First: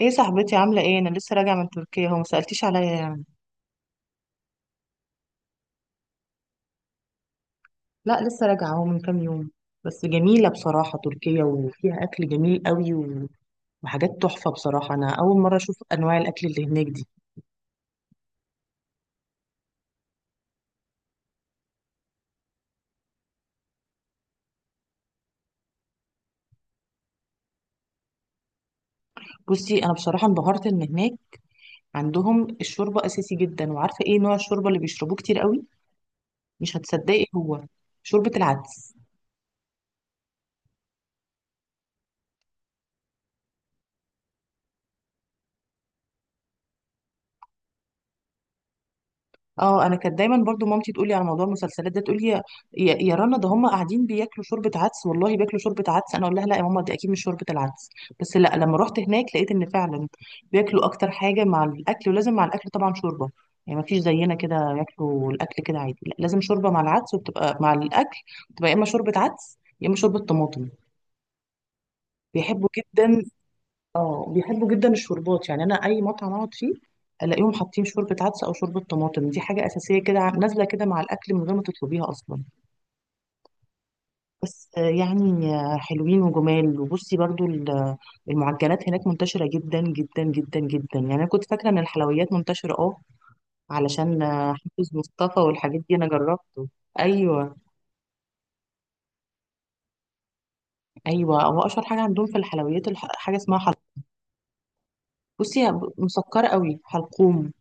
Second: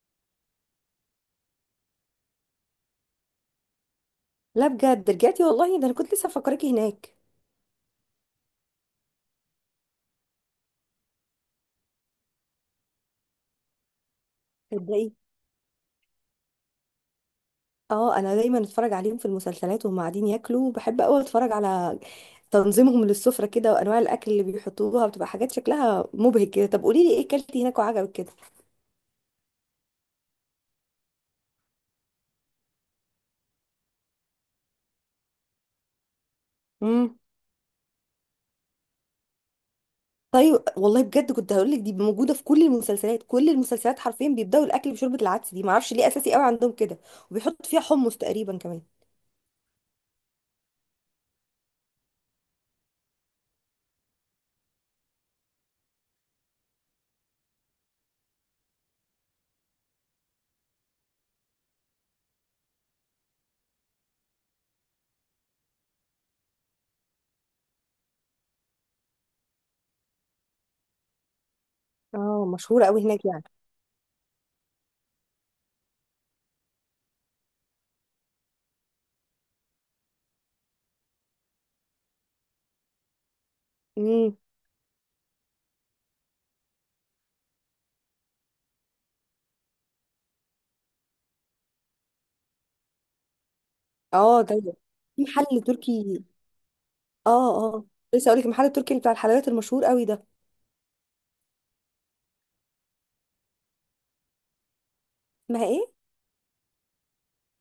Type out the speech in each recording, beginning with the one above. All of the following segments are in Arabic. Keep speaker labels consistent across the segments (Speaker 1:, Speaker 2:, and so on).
Speaker 1: ايه صاحبتي، عاملة ايه؟ انا لسه راجعة من تركيا، هو ما سألتيش عليا يعني.
Speaker 2: لا، بجد رجعتي والله؟ ده انا كنت لسه مفكراكي هناك.
Speaker 1: لا لسه راجعة اهو من كام يوم. بس جميلة بصراحة تركيا، وفيها اكل جميل قوي وحاجات تحفة بصراحة. انا
Speaker 2: تصدقي،
Speaker 1: اول مرة اشوف انواع الاكل اللي هناك دي.
Speaker 2: اه انا دايما اتفرج عليهم في المسلسلات وهم قاعدين ياكلوا. بحب قوي اتفرج على تنظيمهم للسفرة كده وانواع الاكل اللي بيحطوها، بتبقى حاجات شكلها مبهج كده. طب قولي لي ايه اكلتي هناك وعجبك كده؟
Speaker 1: بصي انا بصراحة انبهرت ان هناك عندهم الشوربة اساسي جدا. وعارفة ايه نوع الشوربة اللي بيشربوه كتير قوي؟ مش
Speaker 2: امم.
Speaker 1: هتصدقي، هو شوربة العدس.
Speaker 2: طيب والله بجد كنت هقول لك دي موجودة في كل المسلسلات، كل المسلسلات حرفيا بيبدأوا الاكل بشوربة العدس دي، معرفش ليه اساسي قوي عندهم كده، وبيحط فيها حمص تقريبا كمان.
Speaker 1: اه انا كانت دايما برضو مامتي تقولي على موضوع المسلسلات ده، تقولي يا يا رنا، ده هم قاعدين بياكلوا شوربه عدس، والله بياكلوا شوربه عدس، انا اقول لها لا يا ماما، دي اكيد مش شوربه العدس. بس لا لما رحت هناك لقيت ان فعلا بياكلوا اكتر حاجه مع الاكل، ولازم مع الاكل طبعا شوربه. يعني ما فيش زينا كده ياكلوا الاكل كده عادي، لا لازم شوربه مع العدس وبتبقى مع الاكل. بتبقى يا اما شوربه عدس يا اما شوربه طماطم.
Speaker 2: اه
Speaker 1: بيحبوا
Speaker 2: مشهورة قوي
Speaker 1: جدا.
Speaker 2: هناك يعني.
Speaker 1: اه بيحبوا جدا الشوربات يعني. انا اي مطعم اقعد فيه الاقيهم حاطين شوربه عدس او شوربه طماطم. دي حاجه اساسيه كده، نازله كده مع الاكل من غير ما تطلبيها اصلا.
Speaker 2: امم.
Speaker 1: بس يعني حلوين وجمال. وبصي برضو المعجنات هناك منتشره جدا جدا جدا جدا. يعني انا كنت فاكره ان الحلويات منتشره اه، علشان
Speaker 2: اه طيب.
Speaker 1: حافظ
Speaker 2: في
Speaker 1: مصطفى
Speaker 2: محل
Speaker 1: والحاجات دي انا
Speaker 2: تركي؟
Speaker 1: جربته. ايوه.
Speaker 2: اه اه. لسه اقول لك المحل التركي اللي بتاع الحلويات المشهور قوي ده.
Speaker 1: ايوه هو اشهر حاجه عندهم في الحلويات حاجه اسمها حلقوم. بصي
Speaker 2: اسمها
Speaker 1: هي
Speaker 2: ايه؟
Speaker 1: مسكره قوي، حلقوم.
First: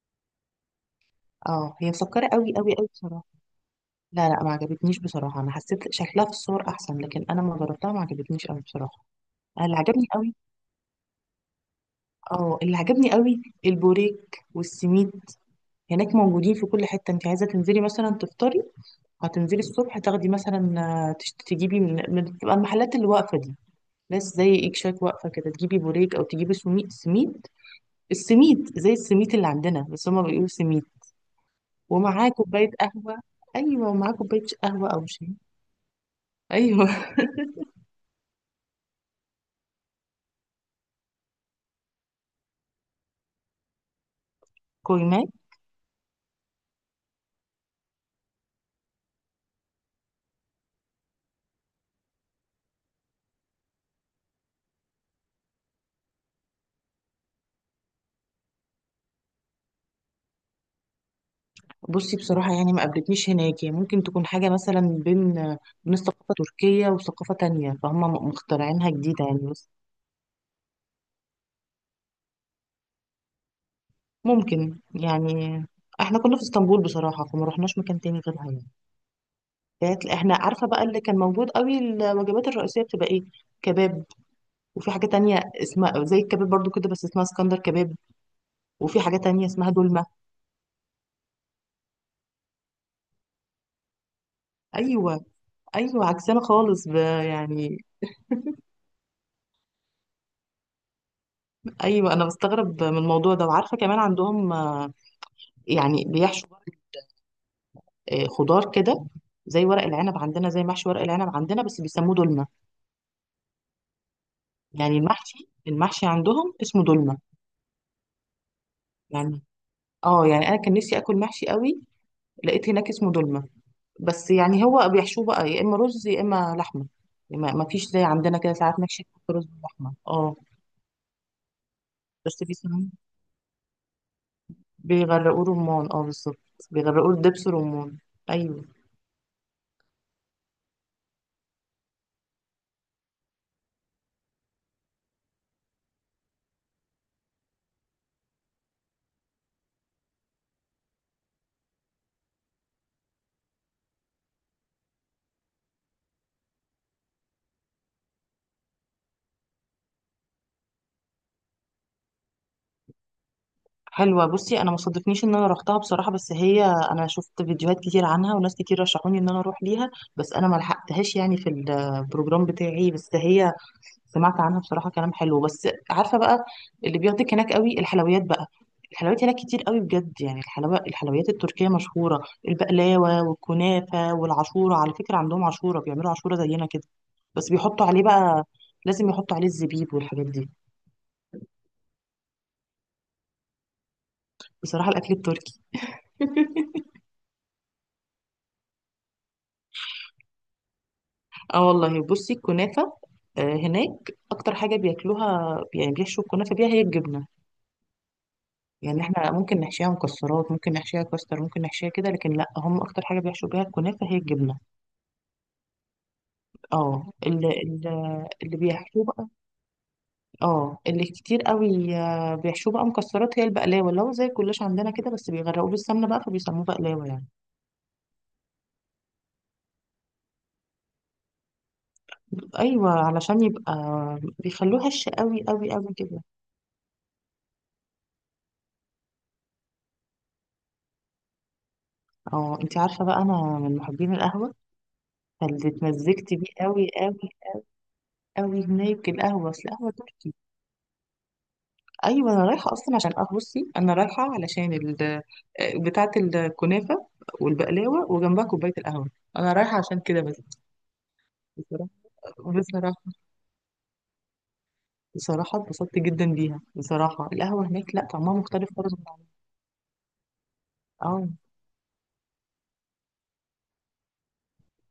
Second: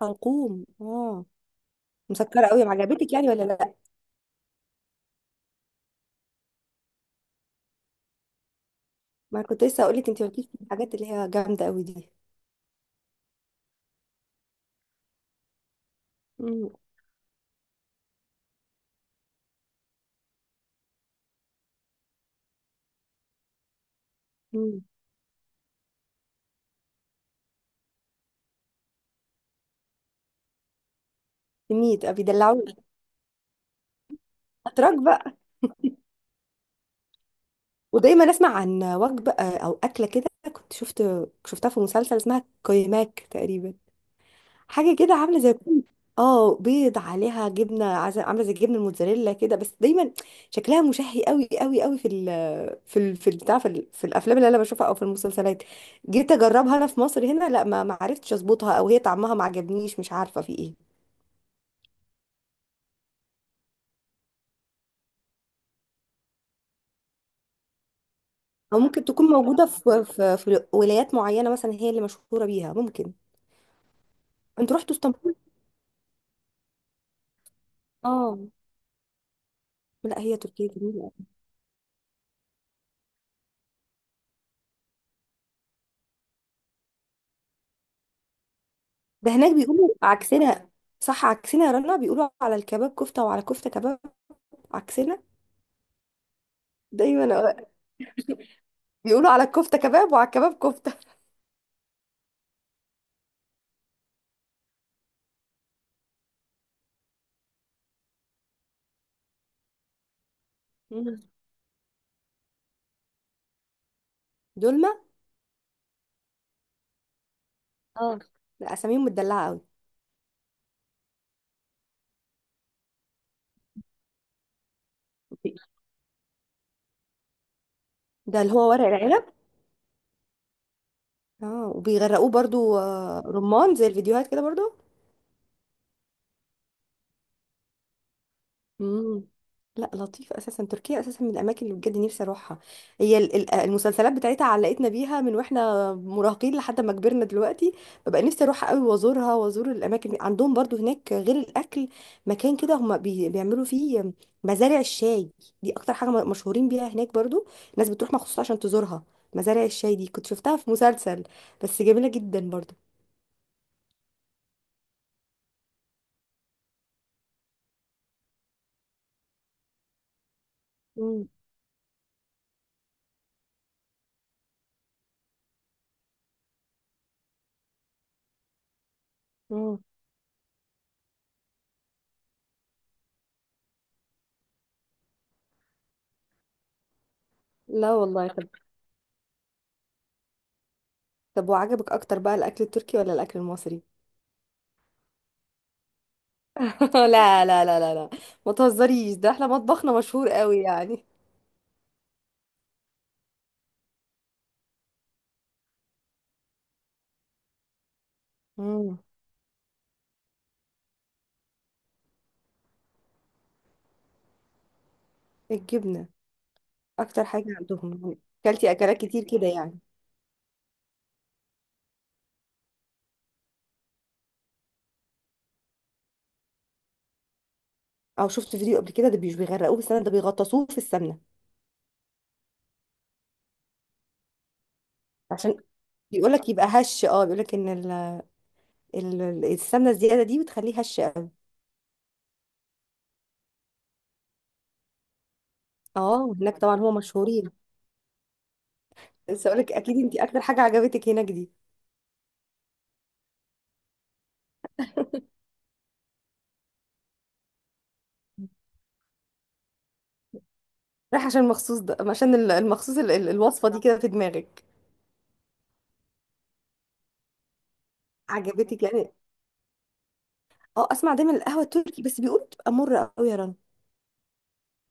Speaker 2: حلقوم، اه.
Speaker 1: اه هي مسكره
Speaker 2: مسكره
Speaker 1: قوي
Speaker 2: قوي، ما
Speaker 1: قوي قوي
Speaker 2: عجبتك
Speaker 1: بصراحه.
Speaker 2: يعني ولا لا؟
Speaker 1: لا لا ما عجبتنيش بصراحة، أنا حسيت شكلها في الصور أحسن، لكن أنا ما جربتها ما عجبتنيش أوي بصراحة.
Speaker 2: ما كنت
Speaker 1: أنا اللي
Speaker 2: لسه اقول
Speaker 1: عجبني
Speaker 2: لك انت
Speaker 1: أوي،
Speaker 2: مالكيش في الحاجات اللي هي جامده قوي دي.
Speaker 1: أه اللي عجبني أوي البوريك والسميد. هناك موجودين في
Speaker 2: امم.
Speaker 1: كل حتة. أنت عايزة تنزلي مثلا تفطري، هتنزلي الصبح تاخدي مثلا تجيبي تبقى المحلات اللي واقفة دي، ناس زي إيك
Speaker 2: امم.
Speaker 1: شاك، واقفة كده تجيبي بوريك أو تجيبي سميد. سميد، السميد زي السميد اللي عندنا، بس هما بيقولوا سميد.
Speaker 2: ميت
Speaker 1: ومعاه كوباية
Speaker 2: بيدلعوني.
Speaker 1: قهوة. أيوة، ومعاه كوباية قهوة
Speaker 2: اتراك
Speaker 1: أو شاي.
Speaker 2: بقى.
Speaker 1: أيوة
Speaker 2: ودايما اسمع عن وجبه او اكله كده، كنت شفت، شفتها في مسلسل اسمها كويماك تقريبا. حاجه كده
Speaker 1: كويمات.
Speaker 2: عامله زي كل، اه بيض عليها جبنه عامله زي الجبنه الموتزاريلا كده، بس دايما شكلها مشهي قوي قوي قوي في في الافلام اللي انا بشوفها او في المسلسلات. جيت اجربها انا في مصر هنا، لا ما عرفتش اظبطها، او هي طعمها ما عجبنيش، مش عارفه في ايه.
Speaker 1: بصي بصراحة يعني ما قابلتنيش هناك. يعني ممكن تكون حاجة مثلا بين بين الثقافة التركية وثقافة تانية،
Speaker 2: او
Speaker 1: مخترعينها
Speaker 2: ممكن
Speaker 1: جديدة
Speaker 2: تكون
Speaker 1: يعني.
Speaker 2: موجوده
Speaker 1: بس
Speaker 2: في في ولايات معينه مثلا هي اللي مشهوره بيها، ممكن. انتوا
Speaker 1: ممكن
Speaker 2: رحتوا اسطنبول؟
Speaker 1: يعني. احنا كنا في اسطنبول بصراحة، فما رحناش مكان تاني
Speaker 2: اه.
Speaker 1: غيرها يعني.
Speaker 2: لا
Speaker 1: احنا
Speaker 2: هي
Speaker 1: عارفة
Speaker 2: تركيا
Speaker 1: بقى اللي
Speaker 2: جميله.
Speaker 1: كان موجود قوي، الوجبات الرئيسية بتبقى ايه؟ كباب. وفي حاجة تانية اسمها زي الكباب برضو كده بس اسمها اسكندر كباب. وفي حاجة
Speaker 2: ده
Speaker 1: تانية
Speaker 2: هناك
Speaker 1: اسمها
Speaker 2: بيقولوا
Speaker 1: دولمة.
Speaker 2: عكسنا، صح عكسنا يا رنا، بيقولوا على الكباب كفته وعلى كفته كباب. عكسنا.
Speaker 1: ايوه. ايوه عكسنا خالص،
Speaker 2: دايما
Speaker 1: يعني.
Speaker 2: بيقولوا على الكفته كباب وعلى الكباب كفته.
Speaker 1: ايوه انا بستغرب من الموضوع ده. وعارفة كمان عندهم يعني بيحشوا خضار كده، زي ورق العنب عندنا، زي محشي ورق
Speaker 2: مم.
Speaker 1: العنب عندنا بس بيسموه دولمة.
Speaker 2: دولمه،
Speaker 1: يعني المحشي، المحشي عندهم اسمه دولمة
Speaker 2: اه. لا اساميهم
Speaker 1: يعني.
Speaker 2: متدلعه قوي.
Speaker 1: اه يعني انا كان نفسي اكل محشي قوي، لقيت هناك اسمه دولمة. بس يعني هو بيحشوه بقى يا اما رز يا اما لحمة. يعني ما فيش زي عندنا
Speaker 2: ده اللي
Speaker 1: كده
Speaker 2: هو
Speaker 1: ساعات
Speaker 2: ورق
Speaker 1: محشي
Speaker 2: العنب،
Speaker 1: يحط رز ولحمة. اه
Speaker 2: اه، وبيغرقوه
Speaker 1: بس
Speaker 2: برضو
Speaker 1: بيسموه،
Speaker 2: رمان زي الفيديوهات كده برضو.
Speaker 1: بيغرقوه رمان، اه بالظبط. بيغرقوه دبس رمان. ايوه.
Speaker 2: مم. لا لطيف. اساسا تركيا اساسا من الاماكن اللي بجد نفسي اروحها. هي المسلسلات بتاعتها علقتنا بيها من واحنا مراهقين لحد ما كبرنا دلوقتي. ببقى نفسي اروحها قوي وازورها وازور الاماكن دي. عندهم برضو هناك غير الاكل مكان كده هم بيعملوا فيه مزارع الشاي، دي اكتر حاجه مشهورين بيها هناك برضو. الناس بتروح مخصوص عشان تزورها. مزارع الشاي دي كنت شفتها في مسلسل، بس جميله جدا برضو.
Speaker 1: حلوة. بصي انا ما صادفنيش ان انا روحتها بصراحة، بس هي انا شفت فيديوهات كتير عنها، وناس كتير رشحوني ان انا اروح ليها. بس انا ما لحقتهاش
Speaker 2: مم.
Speaker 1: يعني في البروجرام بتاعي. بس هي سمعت عنها بصراحة كلام حلو. بس عارفة بقى، اللي بياخدك هناك قوي الحلويات بقى. الحلويات هناك كتير
Speaker 2: مم.
Speaker 1: قوي بجد يعني. الحلوى، الحلويات التركية مشهورة، البقلاوة والكنافة والعشورة. على فكرة عندهم عشورة، بيعملوا عشورة زينا كده، بس بيحطوا
Speaker 2: لا
Speaker 1: عليه
Speaker 2: والله.
Speaker 1: بقى،
Speaker 2: طب.
Speaker 1: لازم يحطوا عليه الزبيب والحاجات دي.
Speaker 2: طب وعجبك اكتر بقى الاكل التركي ولا الاكل المصري؟
Speaker 1: بصراحة الأكل التركي
Speaker 2: لا لا لا لا لا، ما تهزريش، ده احنا مطبخنا مشهور قوي يعني.
Speaker 1: اه والله بصي الكنافة، هناك أكتر حاجة بياكلوها يعني بيحشوا الكنافة بيها هي الجبنة.
Speaker 2: امم.
Speaker 1: يعني احنا ممكن نحشيها مكسرات، ممكن نحشيها كاستر، ممكن نحشيها كده، لكن لا هم أكتر حاجة بيحشوا بيها الكنافة هي الجبنة.
Speaker 2: الجبنة.
Speaker 1: اه
Speaker 2: اكتر حاجة
Speaker 1: اللي,
Speaker 2: عندهم يعني.
Speaker 1: اللي
Speaker 2: اكلتي اكلات
Speaker 1: بيحشوه
Speaker 2: كتير
Speaker 1: بقى،
Speaker 2: كده يعني.
Speaker 1: اه اللي كتير قوي بيحشوه بقى مكسرات هي البقلاوة، اللي هو زي الكلاش عندنا كده، بس بيغرقوه بالسمنة بقى فبيسموه بقلاوة يعني.
Speaker 2: او شفت فيديو قبل كده، ده مش بيغرقوه بالسمنة، ده بيغطسوه في السمنة.
Speaker 1: أيوة علشان يبقى، بيخلوه هش قوي
Speaker 2: عشان
Speaker 1: قوي قوي كده.
Speaker 2: بيقول لك يبقى هش، اه بيقول لك ان السمنة الزيادة دي بتخليه هش قوي.
Speaker 1: اه انتي عارفة بقى أنا من محبين القهوة، فاللي
Speaker 2: اه
Speaker 1: اتمزجت بيه
Speaker 2: هناك طبعا
Speaker 1: قوي
Speaker 2: هو
Speaker 1: قوي،
Speaker 2: مشهورين.
Speaker 1: قوي هناك
Speaker 2: لسه
Speaker 1: القهوة،
Speaker 2: اقول
Speaker 1: اصل
Speaker 2: لك
Speaker 1: القهوة
Speaker 2: اكيد انت
Speaker 1: تركي.
Speaker 2: اكتر حاجة عجبتك هناك دي.
Speaker 1: ايوه انا رايحة اصلا عشان قهوة. بصي انا رايحة علشان ال بتاعة الكنافة والبقلاوة وجنبها كوباية القهوة، انا رايحة عشان كده بس.
Speaker 2: رايح عشان المخصوص
Speaker 1: بصراحة،
Speaker 2: ده عشان المخصوص
Speaker 1: بصراحة،
Speaker 2: الوصفة دي كده في دماغك.
Speaker 1: بصراحة اتبسطت جدا بيها. بصراحة القهوة هناك لا، طعمها مختلف
Speaker 2: عجبتك
Speaker 1: خالص من
Speaker 2: يعني.
Speaker 1: عندنا.
Speaker 2: اه اسمع
Speaker 1: اه
Speaker 2: دايما القهوة التركي بس بيقولوا بتبقى مرة قوي يا رنا.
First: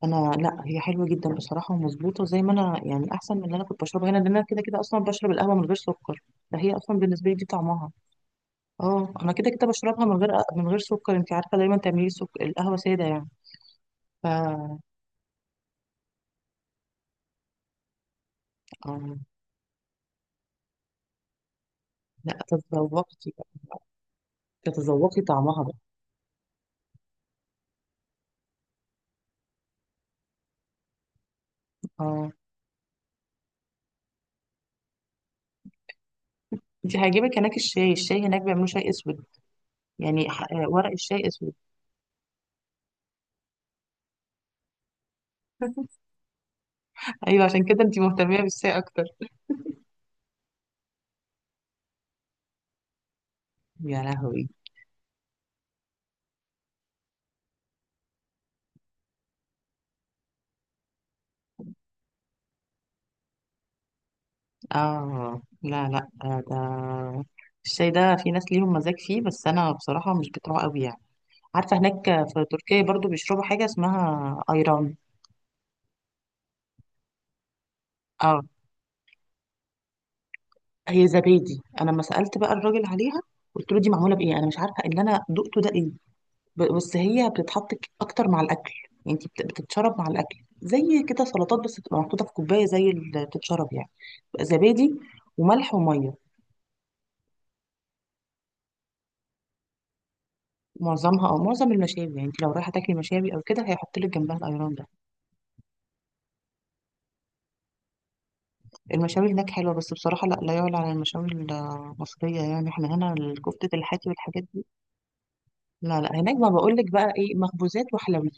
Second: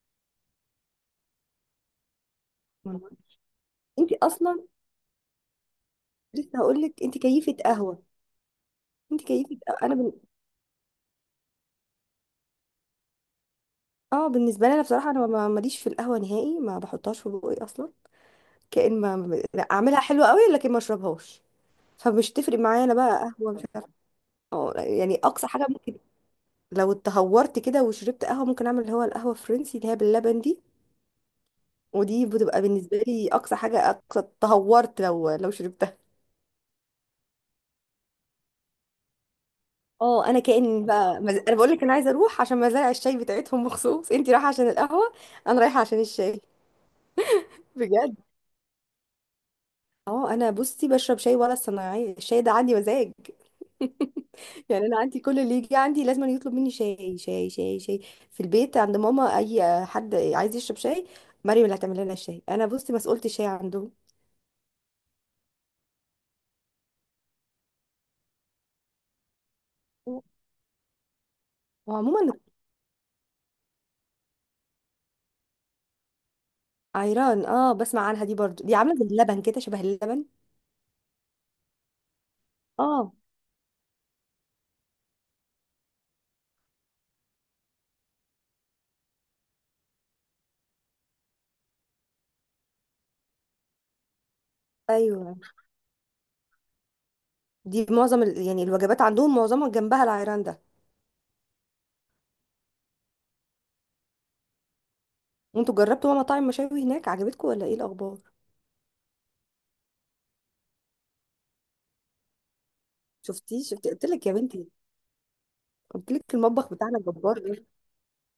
Speaker 1: انا لا هي حلوة جدا بصراحة، ومظبوطة زي ما انا
Speaker 2: والله.
Speaker 1: يعني، احسن من اللي انا كنت بشربها
Speaker 2: انت
Speaker 1: هنا، لان انا كده
Speaker 2: اصلا،
Speaker 1: كده اصلا بشرب القهوة من غير سكر.
Speaker 2: لسه
Speaker 1: فهي
Speaker 2: هقول
Speaker 1: اصلا
Speaker 2: لك انت
Speaker 1: بالنسبة لي دي
Speaker 2: كيفه
Speaker 1: طعمها،
Speaker 2: قهوه.
Speaker 1: اه
Speaker 2: انت
Speaker 1: انا كده
Speaker 2: كيفه
Speaker 1: كده
Speaker 2: قهوة. انا
Speaker 1: بشربها
Speaker 2: بن...
Speaker 1: من غير، من غير سكر. انت عارفه دايما تعملي سكر، القهوه ساده يعني. ف
Speaker 2: اه بالنسبه لي
Speaker 1: آه.
Speaker 2: انا بصراحه انا ماليش في القهوه نهائي، ما بحطهاش في بوقي اصلا. كأن لا، اعملها حلوه قوي لكن ما اشربهاش، فمش
Speaker 1: لا
Speaker 2: تفرق معايا انا بقى
Speaker 1: تتذوقي بقى،
Speaker 2: قهوه مش عارفه. اه يعني
Speaker 1: تتذوقي
Speaker 2: اقصى
Speaker 1: طعمها
Speaker 2: حاجه
Speaker 1: بقى.
Speaker 2: ممكن، لو اتهورت كده وشربت قهوه ممكن اعمل اللي هو القهوه الفرنسي اللي هي باللبن دي، ودي
Speaker 1: اه
Speaker 2: بتبقى بالنسبه لي اقصى حاجه اقصى تهورت لو شربتها.
Speaker 1: انت هيعجبك هناك الشاي. الشاي هناك بيعملوا شاي اسود،
Speaker 2: اه
Speaker 1: يعني
Speaker 2: انا
Speaker 1: ورق الشاي اسود.
Speaker 2: انا بقول لك انا عايزه اروح عشان مزارع الشاي بتاعتهم مخصوص، انت رايحه عشان القهوه انا رايحه عشان الشاي.
Speaker 1: ايوه عشان كده انت
Speaker 2: بجد.
Speaker 1: مهتميه بالشاي اكتر.
Speaker 2: اه انا بصي بشرب شاي ولا الصناعيه الشاي ده عندي مزاج.
Speaker 1: يا لهوي.
Speaker 2: يعني انا عندي كل اللي يجي عندي لازم يطلب مني شاي شاي شاي شاي. في البيت عند ماما اي حد عايز يشرب شاي مريم اللي هتعمل لنا الشاي، انا بصي مسؤولة الشاي عندهم.
Speaker 1: اه لا لا ده الشاي ده في ناس ليهم مزاج فيه، بس انا بصراحه مش بتوعه قوي يعني. عارفه هناك
Speaker 2: وعموما.
Speaker 1: في تركيا برضو بيشربوا حاجه اسمها ايران.
Speaker 2: عيران، اه بسمع عنها دي
Speaker 1: اه
Speaker 2: برضو، دي عامله زي اللبن كده شبه اللبن.
Speaker 1: هي زبادي. انا لما سالت بقى الراجل
Speaker 2: اه.
Speaker 1: عليها قلت له دي معموله بايه، انا مش عارفه اللي انا دقته ده ايه. بس هي بتتحط اكتر مع الاكل، يعني انت بتتشرب مع الاكل، زي كده سلطات، بس بتبقى محطوطه في كوبايه زي اللي بتتشرب يعني. بتبقى زبادي
Speaker 2: ايوه.
Speaker 1: وملح وميه.
Speaker 2: دي معظم ال... يعني الوجبات عندهم معظمها جنبها العيران ده.
Speaker 1: معظمها او معظم المشاوي، يعني انت لو رايحه تاكلي مشاوي او كده هيحط لك جنبها الايران ده.
Speaker 2: وانتوا جربتوا بقى مطاعم مشاوي هناك عجبتكم ولا ايه الاخبار؟
Speaker 1: المشاوي هناك حلوه، بس بصراحه لا لا يعلى على المشاوي المصريه يعني، احنا هنا
Speaker 2: شفتي
Speaker 1: الكفته
Speaker 2: شفتي قلت
Speaker 1: الحاتي
Speaker 2: لك يا
Speaker 1: والحاجات دي.
Speaker 2: بنتي،
Speaker 1: لا لا
Speaker 2: قلت لك
Speaker 1: هناك ما
Speaker 2: المطبخ
Speaker 1: بقول لك
Speaker 2: بتاعنا
Speaker 1: بقى ايه،
Speaker 2: جبار ده.
Speaker 1: مخبوزات وحلويات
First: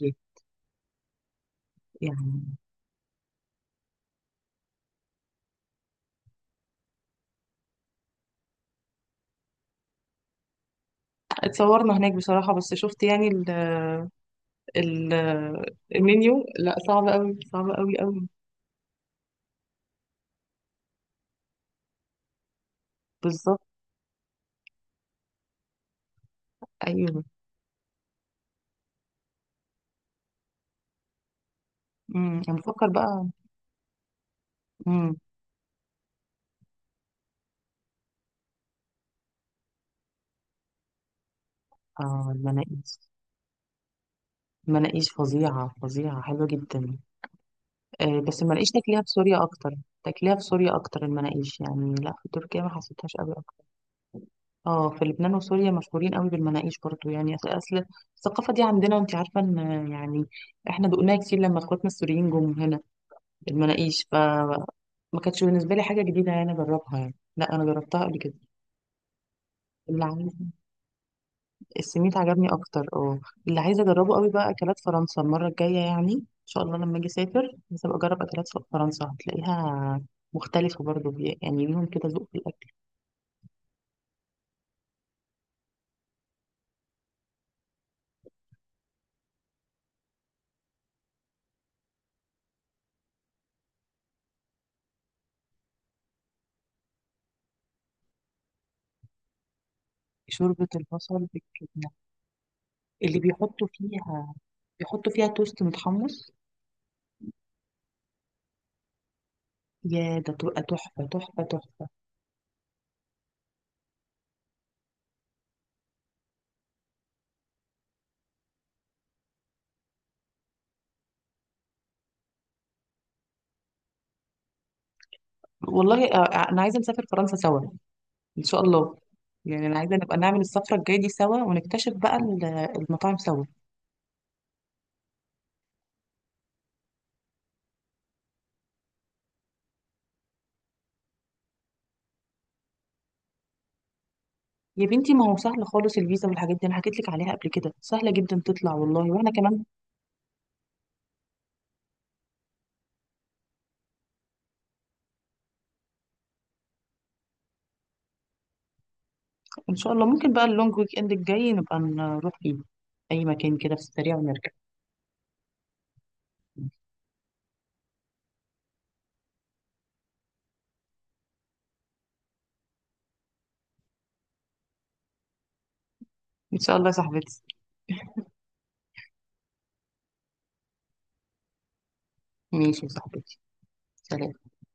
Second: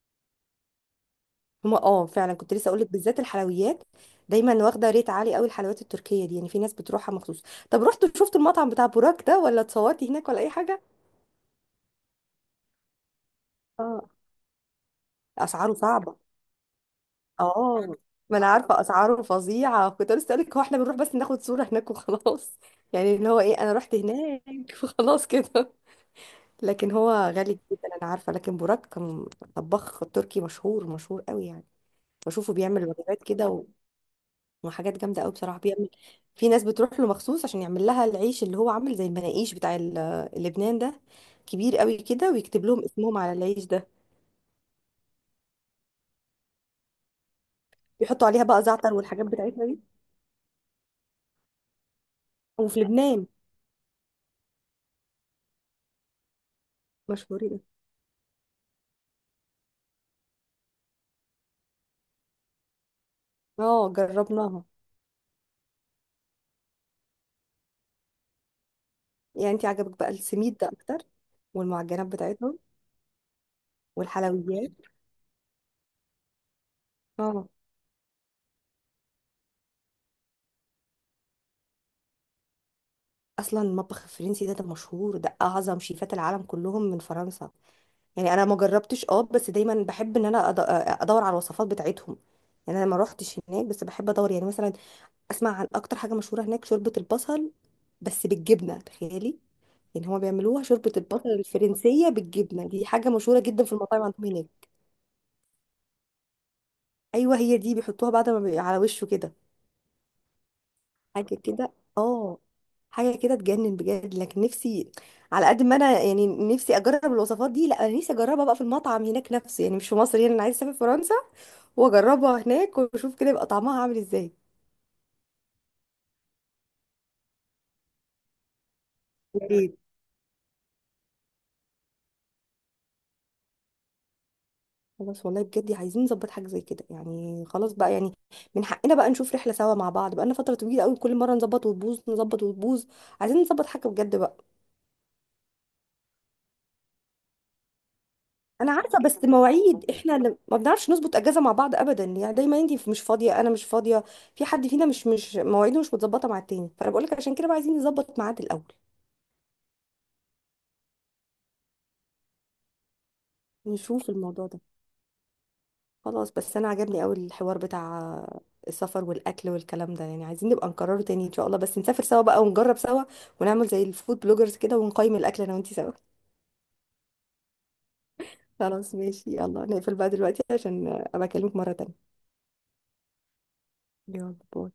Speaker 2: هما اه فعلا،
Speaker 1: يعني.
Speaker 2: كنت لسه اقول لك بالذات الحلويات، دايما واخده ريت عالي قوي الحلويات التركيه دي، يعني في ناس بتروحها مخصوص. طب رحتوا شفتوا المطعم بتاع بوراك ده، ولا اتصورتي هناك ولا اي حاجه؟
Speaker 1: اتصورنا هناك بصراحة، بس شفت يعني ال
Speaker 2: اه.
Speaker 1: ال
Speaker 2: اسعاره صعبه.
Speaker 1: المنيو، لا صعب قوي، صعب
Speaker 2: اه
Speaker 1: قوي قوي.
Speaker 2: ما انا عارفه اسعاره فظيعه، كنت لسه اقول لك هو احنا بنروح بس ناخد صوره هناك وخلاص. يعني اللي هو ايه،
Speaker 1: بالظبط.
Speaker 2: انا رحت هناك. وخلاص كده. لكن هو
Speaker 1: ايوه.
Speaker 2: غالي جدا انا عارفه. لكن بوراك كان طباخ تركي مشهور مشهور قوي يعني. بشوفه
Speaker 1: انا
Speaker 2: بيعمل
Speaker 1: بفكر
Speaker 2: وجبات
Speaker 1: بقى.
Speaker 2: كده وحاجات
Speaker 1: امم.
Speaker 2: جامده قوي بصراحه بيعمل. في ناس بتروح له مخصوص عشان يعمل لها العيش اللي هو عامل زي المناقيش بتاع لبنان ده، كبير قوي
Speaker 1: اه
Speaker 2: كده ويكتب لهم
Speaker 1: المناقيش،
Speaker 2: اسمهم على العيش ده.
Speaker 1: المناقيش فظيعة فظيعة، حلوة جدا. آه
Speaker 2: بيحطوا
Speaker 1: بس
Speaker 2: عليها بقى
Speaker 1: المناقيش
Speaker 2: زعتر
Speaker 1: تاكليها في
Speaker 2: والحاجات
Speaker 1: سوريا
Speaker 2: بتاعتنا
Speaker 1: اكتر،
Speaker 2: دي.
Speaker 1: تاكليها في سوريا اكتر المناقيش يعني، لا في تركيا ما
Speaker 2: وفي
Speaker 1: حسيتهاش
Speaker 2: لبنان
Speaker 1: قوي اكتر. اه في لبنان وسوريا مشهورين قوي بالمناقيش برضو يعني، اصل
Speaker 2: مشهورين.
Speaker 1: أصل الثقافة دي عندنا، وانت عارفة ان يعني احنا دقناها كتير لما اخواتنا السوريين جم هنا،
Speaker 2: اه
Speaker 1: المناقيش
Speaker 2: جربناها.
Speaker 1: ما كانتش بالنسبه لي حاجه جديده يعني اجربها يعني، لا انا جربتها قبل كده.
Speaker 2: يعني انت عجبك
Speaker 1: اللي
Speaker 2: بقى
Speaker 1: عايز،
Speaker 2: السميد ده اكتر والمعجنات
Speaker 1: السميت عجبني
Speaker 2: بتاعتهم
Speaker 1: اكتر اه. اللي عايزه اجربه قوي بقى
Speaker 2: والحلويات.
Speaker 1: اكلات فرنسا المره الجايه يعني، ان شاء الله لما اجي
Speaker 2: اه.
Speaker 1: اسافر لازم اجرب اكلات فرنسا. هتلاقيها مختلفه برضو، يعني ليهم كده ذوق في الاكل.
Speaker 2: اصلا المطبخ الفرنسي ده ده مشهور، ده اعظم شيفات العالم كلهم من فرنسا، يعني انا ما جربتش اه بس دايما بحب ان انا ادور على الوصفات بتاعتهم. يعني انا ما روحتش هناك بس بحب ادور. يعني مثلا اسمع عن اكتر حاجه مشهوره هناك شوربه البصل، بس بالجبنه تخيلي، يعني هما بيعملوها
Speaker 1: شوربه
Speaker 2: شوربه
Speaker 1: البصل
Speaker 2: البصل
Speaker 1: بالجبنه،
Speaker 2: الفرنسيه بالجبنه، دي حاجه
Speaker 1: اللي
Speaker 2: مشهوره جدا
Speaker 1: بيحطوا
Speaker 2: في المطاعم عندهم
Speaker 1: فيها،
Speaker 2: هناك.
Speaker 1: بيحطوا فيها توست متحمص.
Speaker 2: ايوه هي دي بيحطوها بعد ما على وشه كده.
Speaker 1: يا ده تبقى تحفه
Speaker 2: حاجة
Speaker 1: تحفه
Speaker 2: كده،
Speaker 1: تحفه.
Speaker 2: اه حاجة كده تجنن بجد. لكن نفسي، على قد ما انا يعني نفسي اجرب الوصفات دي، لا انا نفسي اجربها بقى في المطعم هناك نفسه يعني مش في مصر، يعني انا عايزة اسافر فرنسا واجربها هناك واشوف كده يبقى طعمها عامل ازاي.
Speaker 1: والله انا عايزه نسافر فرنسا سوا ان شاء الله.
Speaker 2: يا
Speaker 1: يعني انا
Speaker 2: ريت.
Speaker 1: عايزه نبقى نعمل السفره الجايه دي سوا، ونكتشف بقى المطاعم سوا.
Speaker 2: خلاص والله بجد عايزين نظبط حاجة زي كده، يعني خلاص بقى يعني من حقنا بقى نشوف رحلة سوا مع بعض، بقى لنا فترة طويلة قوي كل مرة نظبط وتبوظ نظبط وتبوظ. عايزين نظبط حاجة بجد بقى.
Speaker 1: يا بنتي ما هو سهل خالص، الفيزا والحاجات دي انا حكيت لك عليها قبل كده، سهله جدا
Speaker 2: انا
Speaker 1: تطلع
Speaker 2: عارفه
Speaker 1: والله،
Speaker 2: بس
Speaker 1: واحنا كمان
Speaker 2: مواعيد احنا ما بنعرفش نظبط اجازه مع بعض ابدا، يعني دايما انت مش فاضيه انا مش فاضيه، في حد فينا مش مواعيده مش متظبطه مع التاني، فانا بقول لك عشان كده بقى عايزين نظبط ميعاد الاول.
Speaker 1: ان شاء الله ممكن بقى اللونج ويك اند الجاي نبقى نروح فيه اي مكان كده في
Speaker 2: نشوف
Speaker 1: السريع
Speaker 2: الموضوع
Speaker 1: ونرجع.
Speaker 2: ده. خلاص، بس انا عجبني قوي الحوار بتاع السفر والاكل والكلام ده، يعني عايزين نبقى نكرره تاني ان شاء الله، بس نسافر سوا بقى ونجرب سوا ونعمل زي الفود بلوجرز كده ونقيم الاكل انا وانت سوا.
Speaker 1: ان شاء الله يا صاحبتي.
Speaker 2: خلاص ماشي، يلا نقفل بقى دلوقتي عشان ابقى اكلمك مره تانيه.
Speaker 1: ماشي يا صاحبتي، سلام.
Speaker 2: يلا باي.